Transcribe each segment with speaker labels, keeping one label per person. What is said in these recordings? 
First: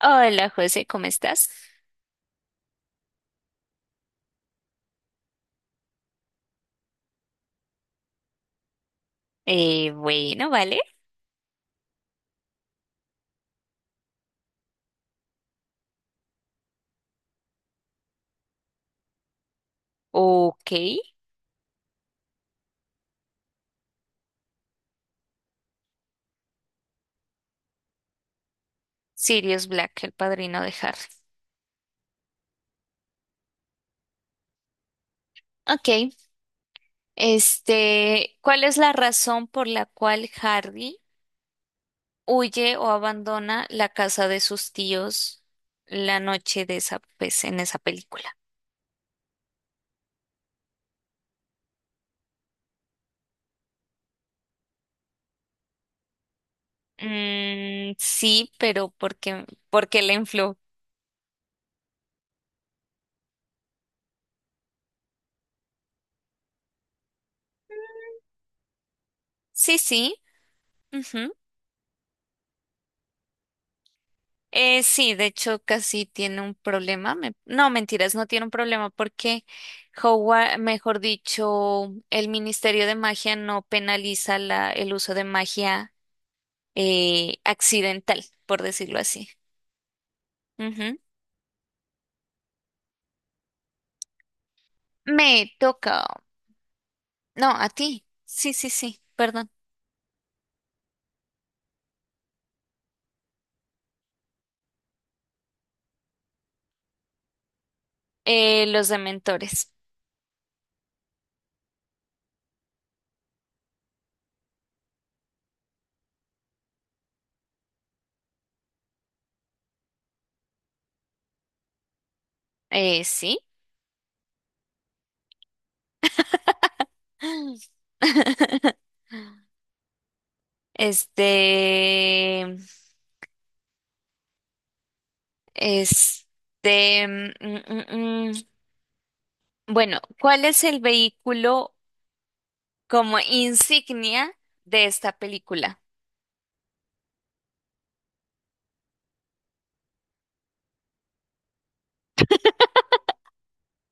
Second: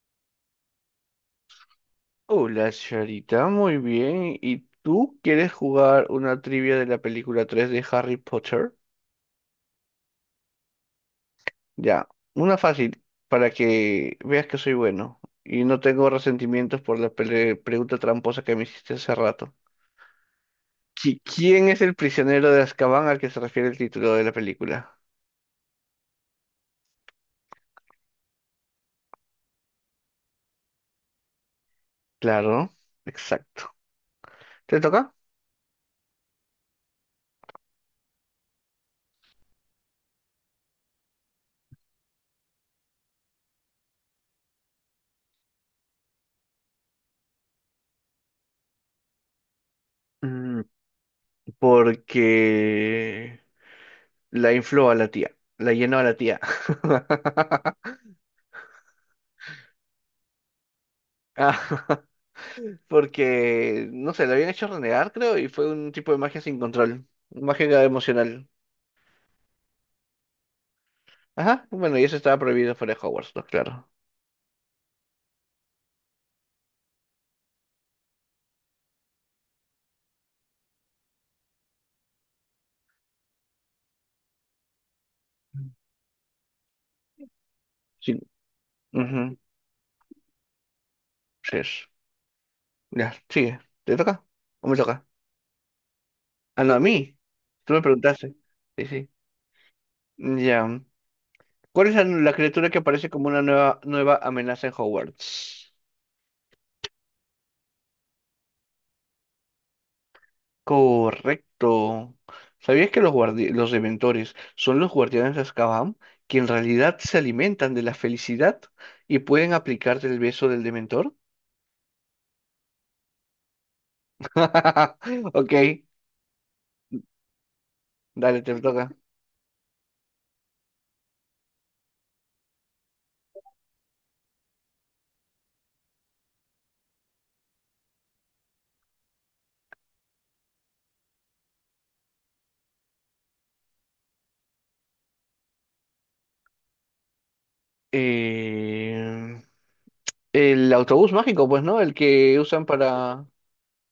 Speaker 1: Hola José, ¿cómo estás?
Speaker 2: Hola, Charita, muy bien. ¿Y tú quieres jugar una trivia de la película 3 de Harry Potter?
Speaker 1: Bueno, vale.
Speaker 2: Ya, una fácil, para que veas que soy bueno y no tengo resentimientos por la pregunta tramposa que me hiciste hace rato.
Speaker 1: Ok.
Speaker 2: ¿Quién es el prisionero de Azkaban al que se refiere el título de la película?
Speaker 1: Sirius Black, el padrino de Harry.
Speaker 2: Claro, exacto. ¿Te toca?
Speaker 1: Ok. ¿Cuál es la razón por la cual Harry huye o abandona la casa de sus tíos la noche de esa, pues, en esa película?
Speaker 2: Mm, Porque la infló a la tía, la llenó a la tía.
Speaker 1: Sí, pero porque le infló.
Speaker 2: Porque, no sé, lo habían hecho renegar, creo, y fue un tipo de magia sin control, magia emocional.
Speaker 1: Sí, sí.
Speaker 2: Ajá, bueno, y eso estaba prohibido fuera de Hogwarts, pues, claro.
Speaker 1: Sí, de hecho casi tiene un problema. No, mentiras, no tiene un problema porque Howard, mejor dicho, el Ministerio de Magia no penaliza el uso de magia
Speaker 2: Sí,
Speaker 1: accidental, por decirlo así.
Speaker 2: ujú,
Speaker 1: Ujú.
Speaker 2: sí es. Ya, sigue. ¿Te toca? ¿O me toca?
Speaker 1: Me toca.
Speaker 2: Ah, no, a mí.
Speaker 1: No, a
Speaker 2: Tú me
Speaker 1: ti.
Speaker 2: preguntaste.
Speaker 1: Sí, sí,
Speaker 2: Sí,
Speaker 1: sí,
Speaker 2: sí.
Speaker 1: perdón.
Speaker 2: Ya. ¿Cuál es la criatura que aparece como una nueva amenaza en Hogwarts?
Speaker 1: Los dementores.
Speaker 2: Correcto. ¿Sabías que los los Dementores son los guardianes de Azkaban, que en realidad se alimentan de la felicidad y pueden aplicarte el beso del Dementor?
Speaker 1: Sí.
Speaker 2: Ok, dale, te toca.
Speaker 1: Este, este, mm, mm, mm. Bueno, ¿cuál es el vehículo como insignia de esta película?
Speaker 2: Eh, el autobús mágico, pues, ¿no? El que usan para...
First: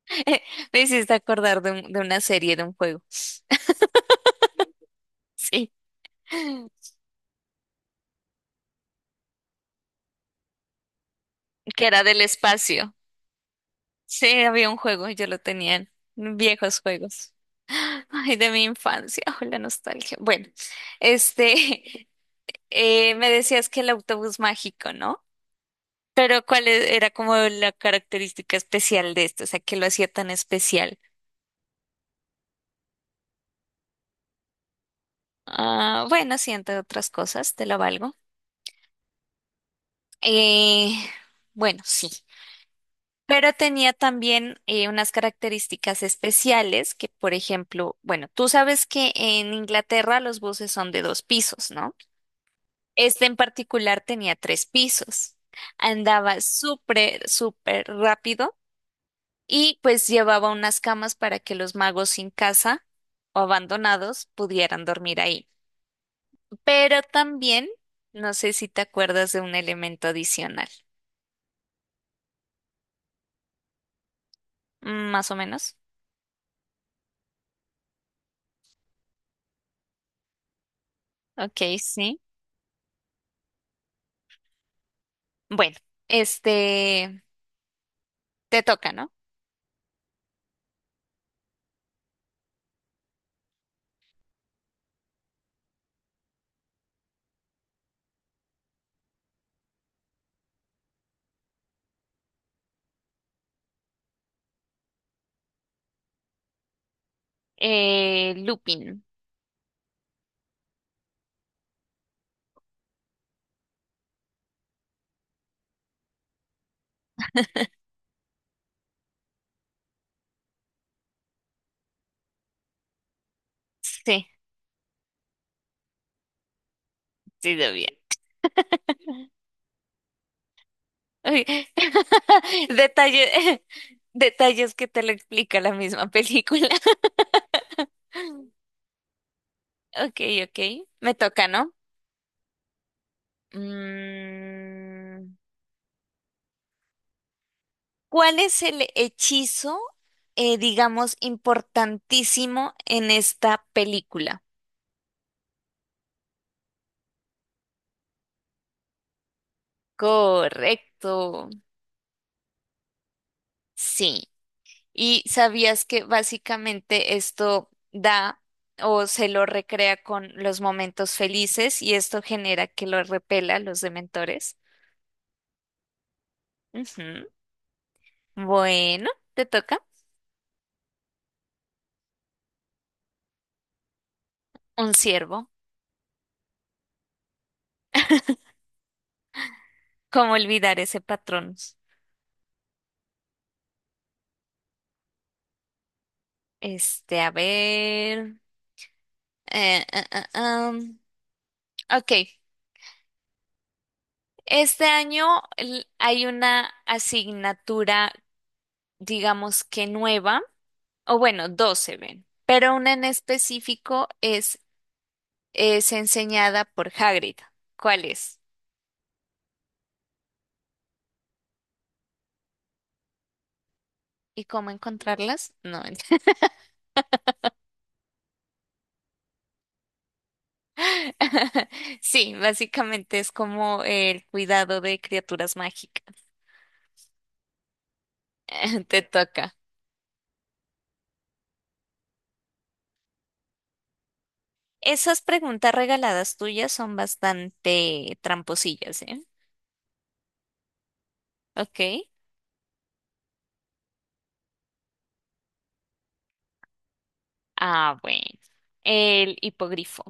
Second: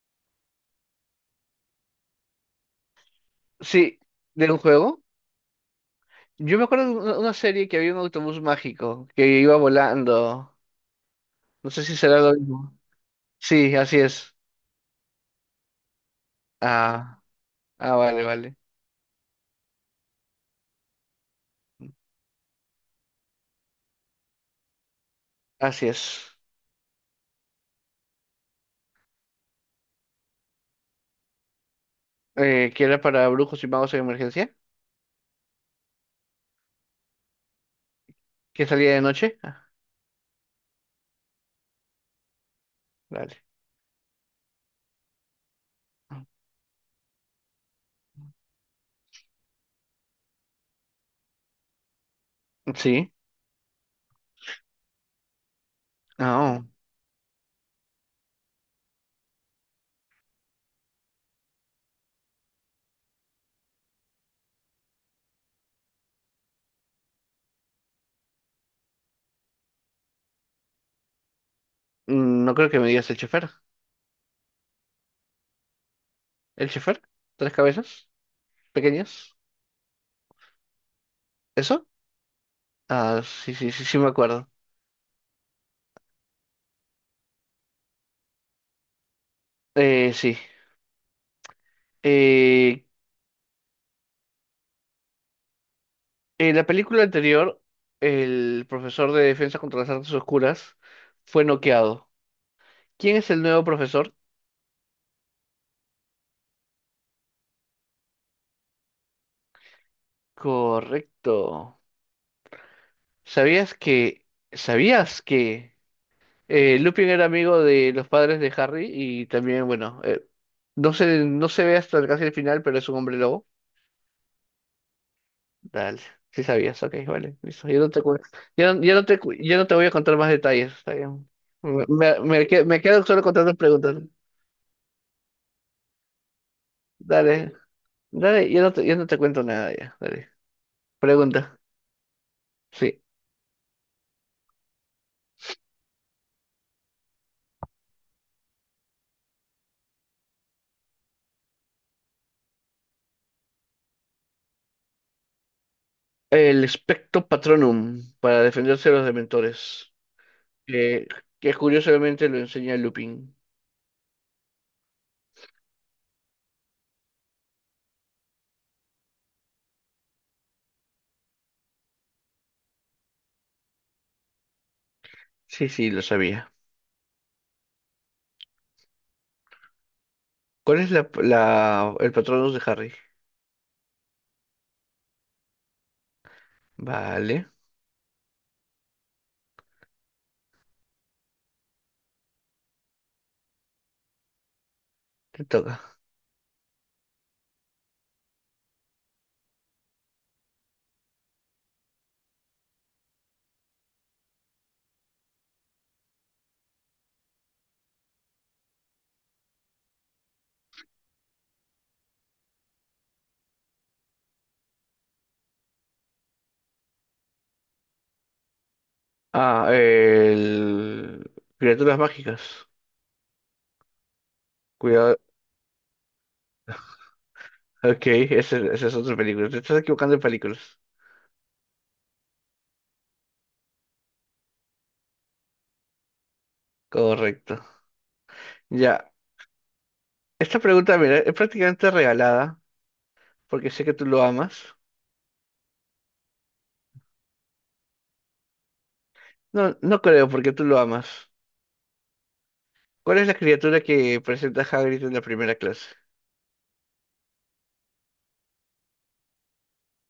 Speaker 1: Me hiciste acordar de una serie, de un juego.
Speaker 2: Sí, de un juego.
Speaker 1: Sí,
Speaker 2: Yo me acuerdo de una serie que había un autobús mágico que iba volando. No sé
Speaker 1: que
Speaker 2: si
Speaker 1: era del
Speaker 2: será lo mismo.
Speaker 1: espacio.
Speaker 2: Sí, así es.
Speaker 1: Sí, había un juego, yo lo tenía en viejos
Speaker 2: Ah,
Speaker 1: juegos.
Speaker 2: ah, vale,
Speaker 1: Ay, de
Speaker 2: vale.
Speaker 1: mi infancia, oh, la nostalgia. Bueno, este, me decías que el autobús mágico, ¿no?
Speaker 2: Así es.
Speaker 1: Pero ¿cuál era como la característica especial de esto? O sea, ¿qué lo hacía tan especial?
Speaker 2: ¿Que era para brujos y magos en emergencia?
Speaker 1: Ah, bueno, sí, entre otras cosas, te lo valgo.
Speaker 2: ¿Que salía de noche? Ah,
Speaker 1: Eh, bueno, sí.
Speaker 2: vale.
Speaker 1: Pero tenía también unas características especiales que, por ejemplo, bueno, tú sabes que en Inglaterra los buses son de dos pisos, ¿no?
Speaker 2: Sí.
Speaker 1: Este en particular tenía tres pisos. Andaba
Speaker 2: Ah, oh.
Speaker 1: súper, súper rápido y pues llevaba unas camas para que los magos sin casa o abandonados pudieran dormir ahí. Pero también, no sé si te acuerdas de un elemento adicional.
Speaker 2: No creo que me digas el chofer.
Speaker 1: Más o menos.
Speaker 2: ¿El chofer? ¿Tres cabezas? ¿Pequeñas?
Speaker 1: Ok,
Speaker 2: ¿Eso?
Speaker 1: sí.
Speaker 2: Ah, sí, sí, sí, sí me acuerdo.
Speaker 1: Bueno, este, te toca, ¿no?
Speaker 2: Sí. Eh, en la película anterior, el profesor de defensa contra las artes oscuras fue noqueado. ¿Quién es el nuevo profesor?
Speaker 1: Lupin.
Speaker 2: Correcto. ¿Sabías que... ¿Sabías que... Lupin era amigo de los padres de Harry y también, bueno, no se, no se ve hasta casi el final, pero es un hombre lobo.
Speaker 1: Sí,
Speaker 2: Dale, sí sabías, ok, vale,
Speaker 1: sí,
Speaker 2: listo.
Speaker 1: lo
Speaker 2: Ya
Speaker 1: bien.
Speaker 2: no te, ya, ya no te, ya no te voy a contar más detalles, está bien.
Speaker 1: Uy,
Speaker 2: Me me quedo solo con tantas
Speaker 1: detalle,
Speaker 2: preguntas.
Speaker 1: detalles que te lo explica la misma película.
Speaker 2: Dale, dale, ya no te cuento nada, ya,
Speaker 1: Ok,
Speaker 2: dale.
Speaker 1: ok. Me toca,
Speaker 2: Pregunta,
Speaker 1: ¿no?
Speaker 2: sí.
Speaker 1: Mm, ¿Cuál es el hechizo, digamos, importantísimo en esta película?
Speaker 2: El Spectro Patronum para defenderse de los dementores, que,
Speaker 1: Correcto.
Speaker 2: que curiosamente lo enseña Lupin.
Speaker 1: Sí. Y sabías que básicamente esto da o se lo recrea con los momentos felices y esto genera que lo repela a los dementores.
Speaker 2: Sí, sí, lo sabía.
Speaker 1: Ujú. Bueno, te toca
Speaker 2: ¿Cuál es el Patronus de Harry?
Speaker 1: un ciervo.
Speaker 2: Vale,
Speaker 1: ¿Cómo olvidar ese patrón?
Speaker 2: te toca.
Speaker 1: A ver. eh, ah, ah, ah. Ok. Este año hay una asignatura, digamos que nueva, o bueno, dos se ven, pero una en específico es enseñada por Hagrid. ¿Cuáles?
Speaker 2: Ah, el... Criaturas mágicas.
Speaker 1: ¿Y cómo
Speaker 2: Cuidado.
Speaker 1: encontrarlas? No. ent-
Speaker 2: Ok, esa es otra película. Te estás equivocando de películas.
Speaker 1: Sí, básicamente es como el cuidado de criaturas mágicas.
Speaker 2: Correcto.
Speaker 1: Te
Speaker 2: Ya.
Speaker 1: toca.
Speaker 2: Esta pregunta, mira, es prácticamente regalada, porque sé que tú lo amas.
Speaker 1: Esas preguntas regaladas tuyas son bastante tramposillas, ¿eh?
Speaker 2: No, no creo, porque tú lo amas.
Speaker 1: Ok.
Speaker 2: ¿Cuál es la criatura que presenta Hagrid en la primera clase?
Speaker 1: Ah, bueno. El hipogrifo.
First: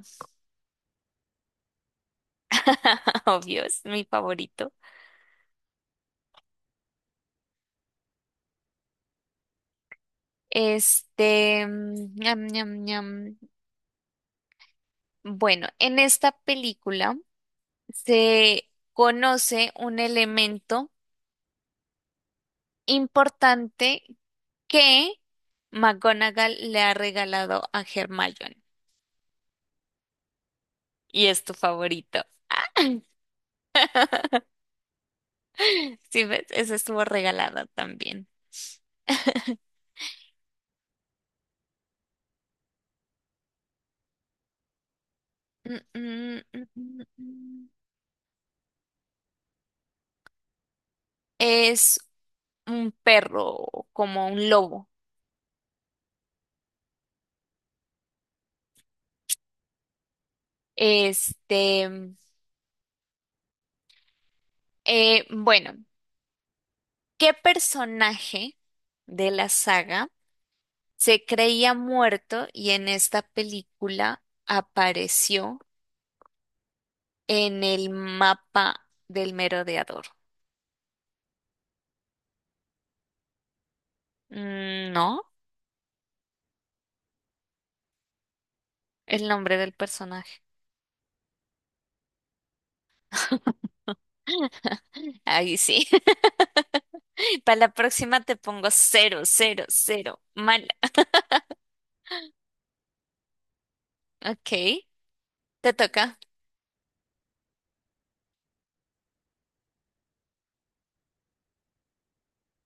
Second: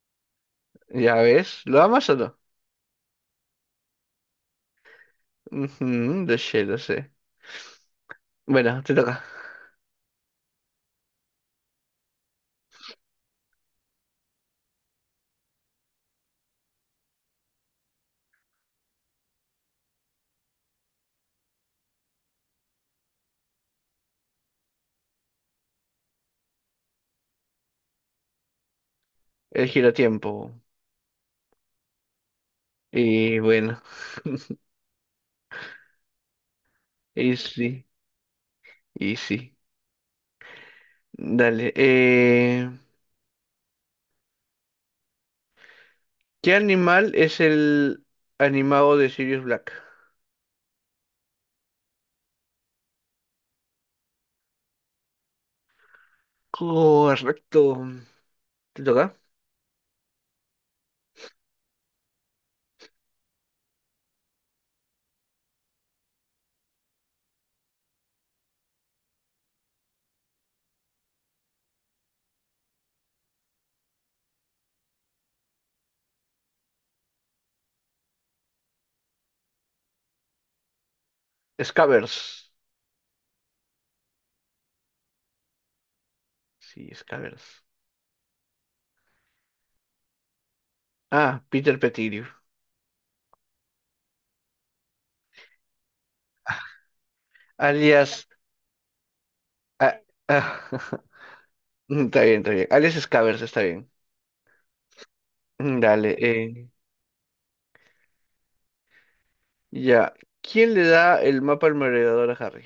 Speaker 2: Ya ves, ¿lo amas o no?
Speaker 1: Obvio, es mi favorito.
Speaker 2: Ujú, lo sé, lo sé. Bueno, te toca.
Speaker 1: Ñam, ñam, ñam. Bueno, en esta película se conoce un elemento importante que McGonagall le ha regalado a Hermione.
Speaker 2: El giratiempo.
Speaker 1: Y es tu favorito.
Speaker 2: Y bueno.
Speaker 1: Sí, ves, eso estuvo regalado
Speaker 2: Easy,
Speaker 1: también.
Speaker 2: easy. Dale.
Speaker 1: Mm, mm,
Speaker 2: ¿Qué
Speaker 1: mm, mm,
Speaker 2: animal es
Speaker 1: mm.
Speaker 2: el animado de Sirius Black?
Speaker 1: Es un perro, como un lobo.
Speaker 2: Correcto. ¿Te toca?
Speaker 1: Este, bueno, ¿qué personaje de la saga se creía muerto y en esta película apareció en el mapa del merodeador?
Speaker 2: Scabbers.
Speaker 1: No,
Speaker 2: Sí, Scabbers.
Speaker 1: el nombre del personaje.
Speaker 2: Ah, Peter Pettigrew.
Speaker 1: Ahí sí. Para la próxima
Speaker 2: Alias.
Speaker 1: te pongo cero, cero,
Speaker 2: Ah,
Speaker 1: cero.
Speaker 2: ah,
Speaker 1: Mal.
Speaker 2: está bien, está bien. Alias Scabbers, está bien.
Speaker 1: Ok, te
Speaker 2: Dale.
Speaker 1: toca.
Speaker 2: Ya. ¿Quién le da el mapa al merodeador a Harry?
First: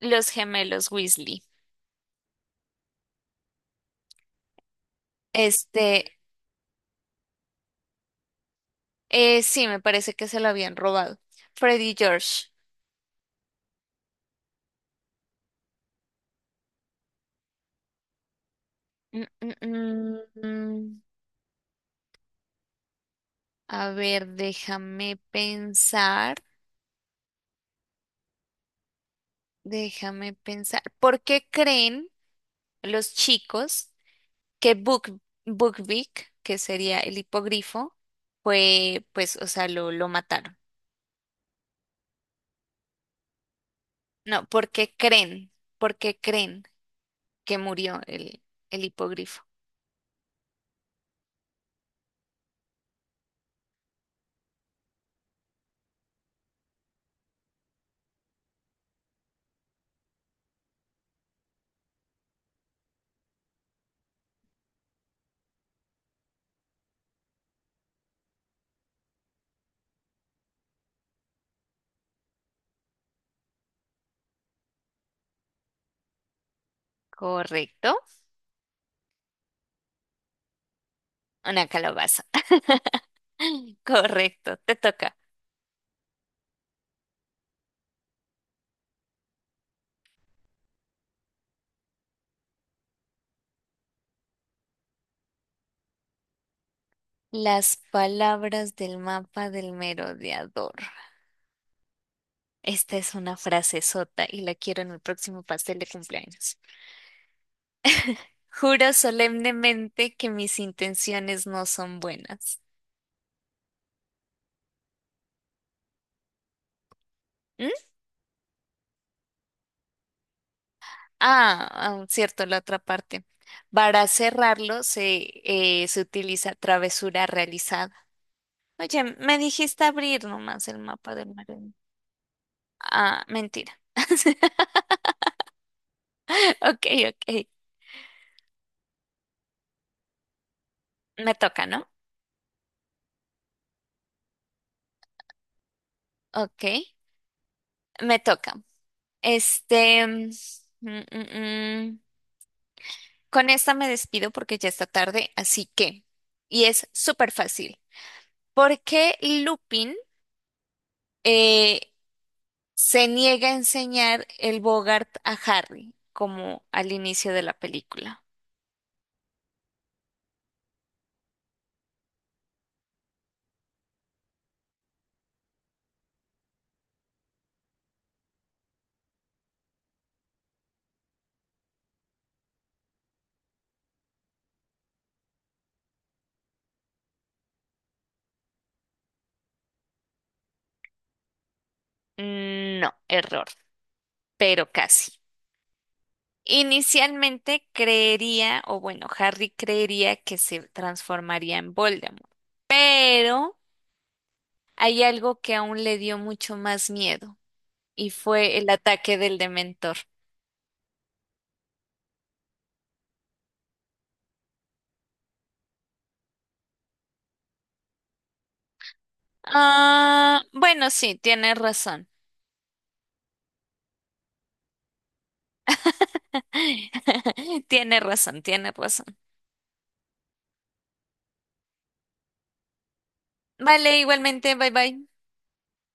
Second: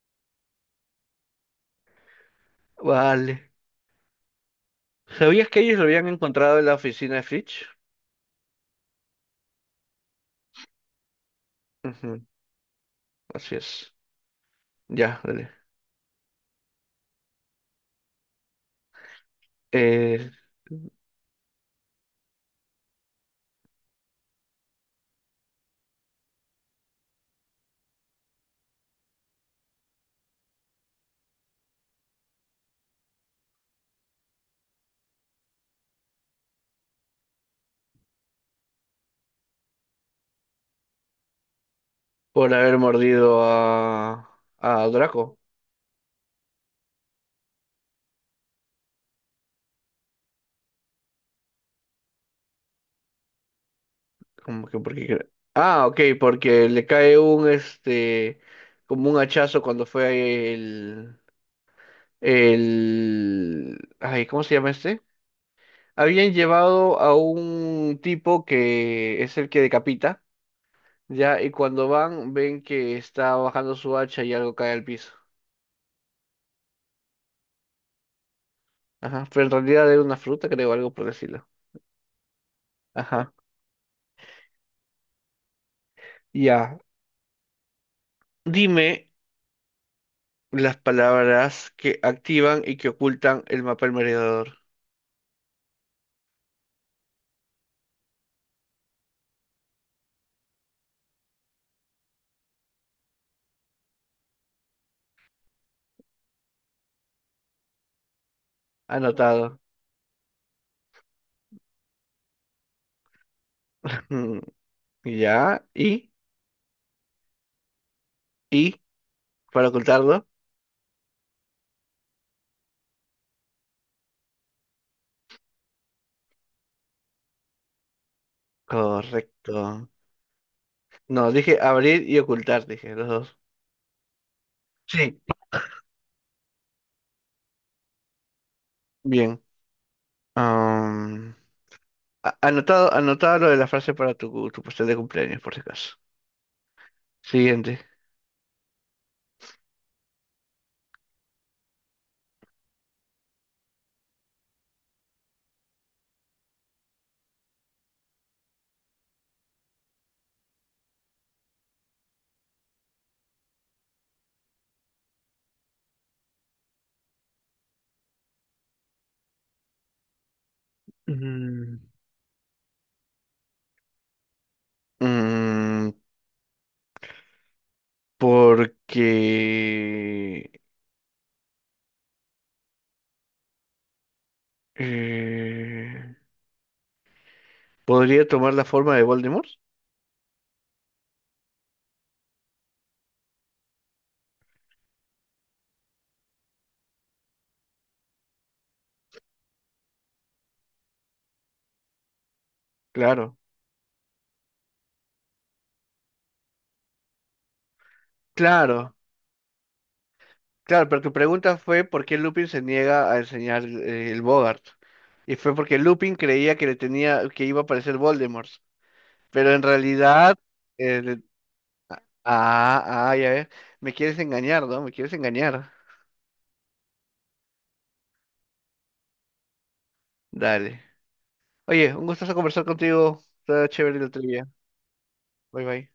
Speaker 1: Los gemelos Weasley.
Speaker 2: Vale. ¿Sabías que ellos lo habían
Speaker 1: Este,
Speaker 2: encontrado en la oficina de Fitch?
Speaker 1: sí, me parece que se lo habían robado. Freddy y
Speaker 2: Ujú,
Speaker 1: George.
Speaker 2: así es. Ya, dale.
Speaker 1: Mm, mm,
Speaker 2: Eh,
Speaker 1: mm, mm. A ver, déjame pensar. Déjame pensar. ¿Por qué creen los chicos que Bukvik, que sería el hipogrifo, fue, pues, o sea, lo mataron?
Speaker 2: por haber mordido
Speaker 1: No, ¿por
Speaker 2: a
Speaker 1: qué
Speaker 2: Draco.
Speaker 1: creen? ¿Por qué creen que murió el hipogrifo?
Speaker 2: Como que porque... ah, ok, porque le cae un, este, como un hachazo cuando fue el, ay, ¿cómo se llama este? Habían llevado a un tipo que es el que decapita, ya, y cuando van, ven que está bajando su hacha y algo cae al piso.
Speaker 1: Correcto.
Speaker 2: Ajá, pero en realidad era una fruta, creo, algo por decirlo.
Speaker 1: Una calabaza.
Speaker 2: Ajá,
Speaker 1: Correcto, te toca.
Speaker 2: ya. Dime, las palabras que activan y que ocultan el mapa del merodeador.
Speaker 1: Las palabras del mapa del merodeador. Esta es una frase sota y la quiero en el próximo pastel de cumpleaños. Juro
Speaker 2: Anotado.
Speaker 1: solemnemente que mis intenciones no son buenas.
Speaker 2: Mm, Ya,
Speaker 1: ¿Mm?
Speaker 2: y, para ocultarlo.
Speaker 1: Ah, ah, cierto, la otra parte. Para cerrarlo se utiliza travesura realizada. Oye, me
Speaker 2: Correcto.
Speaker 1: dijiste abrir nomás el mapa
Speaker 2: No,
Speaker 1: del mar.
Speaker 2: dije abrir y ocultar, dije, los
Speaker 1: Ah,
Speaker 2: dos.
Speaker 1: mentira.
Speaker 2: Sí.
Speaker 1: Ok, ok.
Speaker 2: Bien.
Speaker 1: Me
Speaker 2: Am,
Speaker 1: toca, ¿no?
Speaker 2: anotado, anotado lo de la frase para tu, tu pastel de cumpleaños, por si acaso.
Speaker 1: Ok,
Speaker 2: Siguiente.
Speaker 1: me toca. Este, mm, mm, mm. Con esta me despido porque ya está tarde, así que, y es súper fácil. ¿Por qué Lupin eh, se niega a enseñar el Bogart a Harry, como al inicio de la película?
Speaker 2: Mm, Mm, porque eh, podría tomar la forma de Voldemort.
Speaker 1: No, error, pero casi. Inicialmente creería, o bueno, Harry creería que se transformaría en Voldemort,
Speaker 2: Claro,
Speaker 1: pero hay algo que aún le dio mucho más miedo, y fue el
Speaker 2: claro.
Speaker 1: ataque del Dementor.
Speaker 2: Claro, pero tu pregunta fue por qué Lupin se niega a enseñar el Bogart. Y fue porque Lupin creía que le tenía, que iba a aparecer Voldemort. Pero en realidad,
Speaker 1: Ah, bueno,
Speaker 2: eh,
Speaker 1: sí,
Speaker 2: le-
Speaker 1: tiene razón.
Speaker 2: ah, ah, ya ves, me quieres engañar, ¿no? Me quieres engañar.
Speaker 1: Tiene razón, tiene razón.
Speaker 2: Dale. Oye, un gustazo conversar contigo. Está chévere
Speaker 1: Vale,
Speaker 2: la trivia.
Speaker 1: igualmente, bye bye.
Speaker 2: Bye bye.